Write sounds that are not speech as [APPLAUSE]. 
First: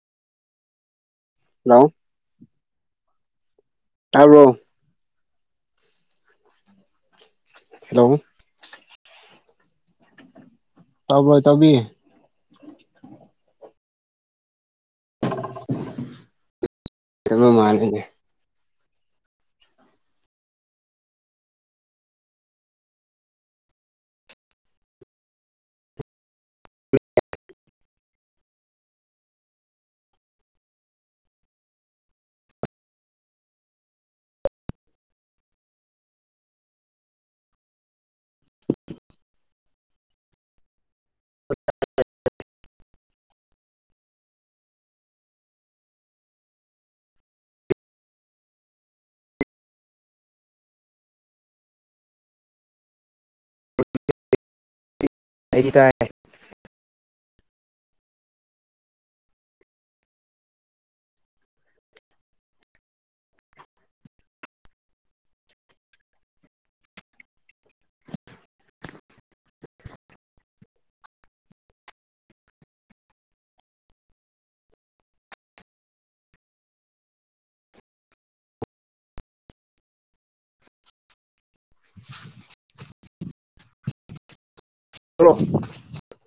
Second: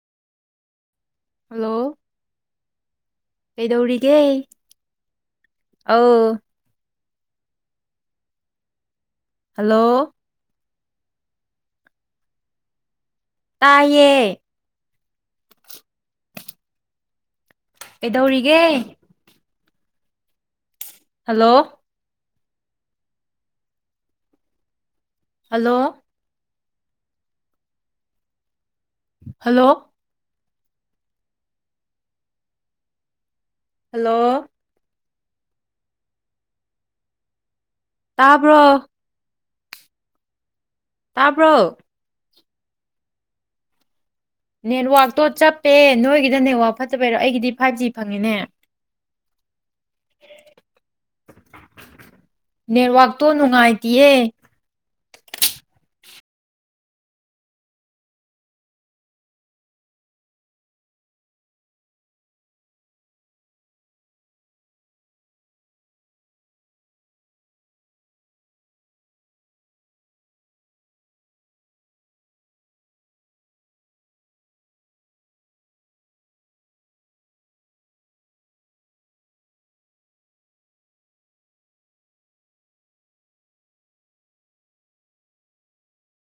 hello hello ꯀꯩꯗꯧꯔꯤꯒꯦ ꯑ hello hello ꯇꯕꯣꯏ ꯇꯕꯤ ꯇꯥꯏꯌꯦ ꯇꯥꯕ ꯃꯥꯜꯂꯦꯅꯦ ꯑꯦꯗꯧꯔꯤꯒ ꯍꯜꯂꯣ ꯍꯜꯂꯣ ꯍꯜꯂꯣ ꯍꯜꯂꯣ ꯇꯥꯄ ꯇꯥꯔꯕꯣ ꯅꯦꯠꯋꯥꯛꯇꯣ ꯆꯞꯄꯦ ꯅꯣꯏꯒꯤꯗ ꯅꯦꯠꯋꯥꯛ ꯐꯠꯇꯕꯩꯔꯣ ꯑꯩꯒꯤꯗꯤ ꯐꯥꯏꯚ ꯖꯤ ꯐꯪꯉꯤꯅꯦ ꯅꯋꯥ ꯇꯣ ꯅꯨꯡꯉꯥꯏꯇꯌꯦ ꯑꯩꯔꯤ ꯀ [INAUDIBLE] ꯔ꯭ꯔꯣ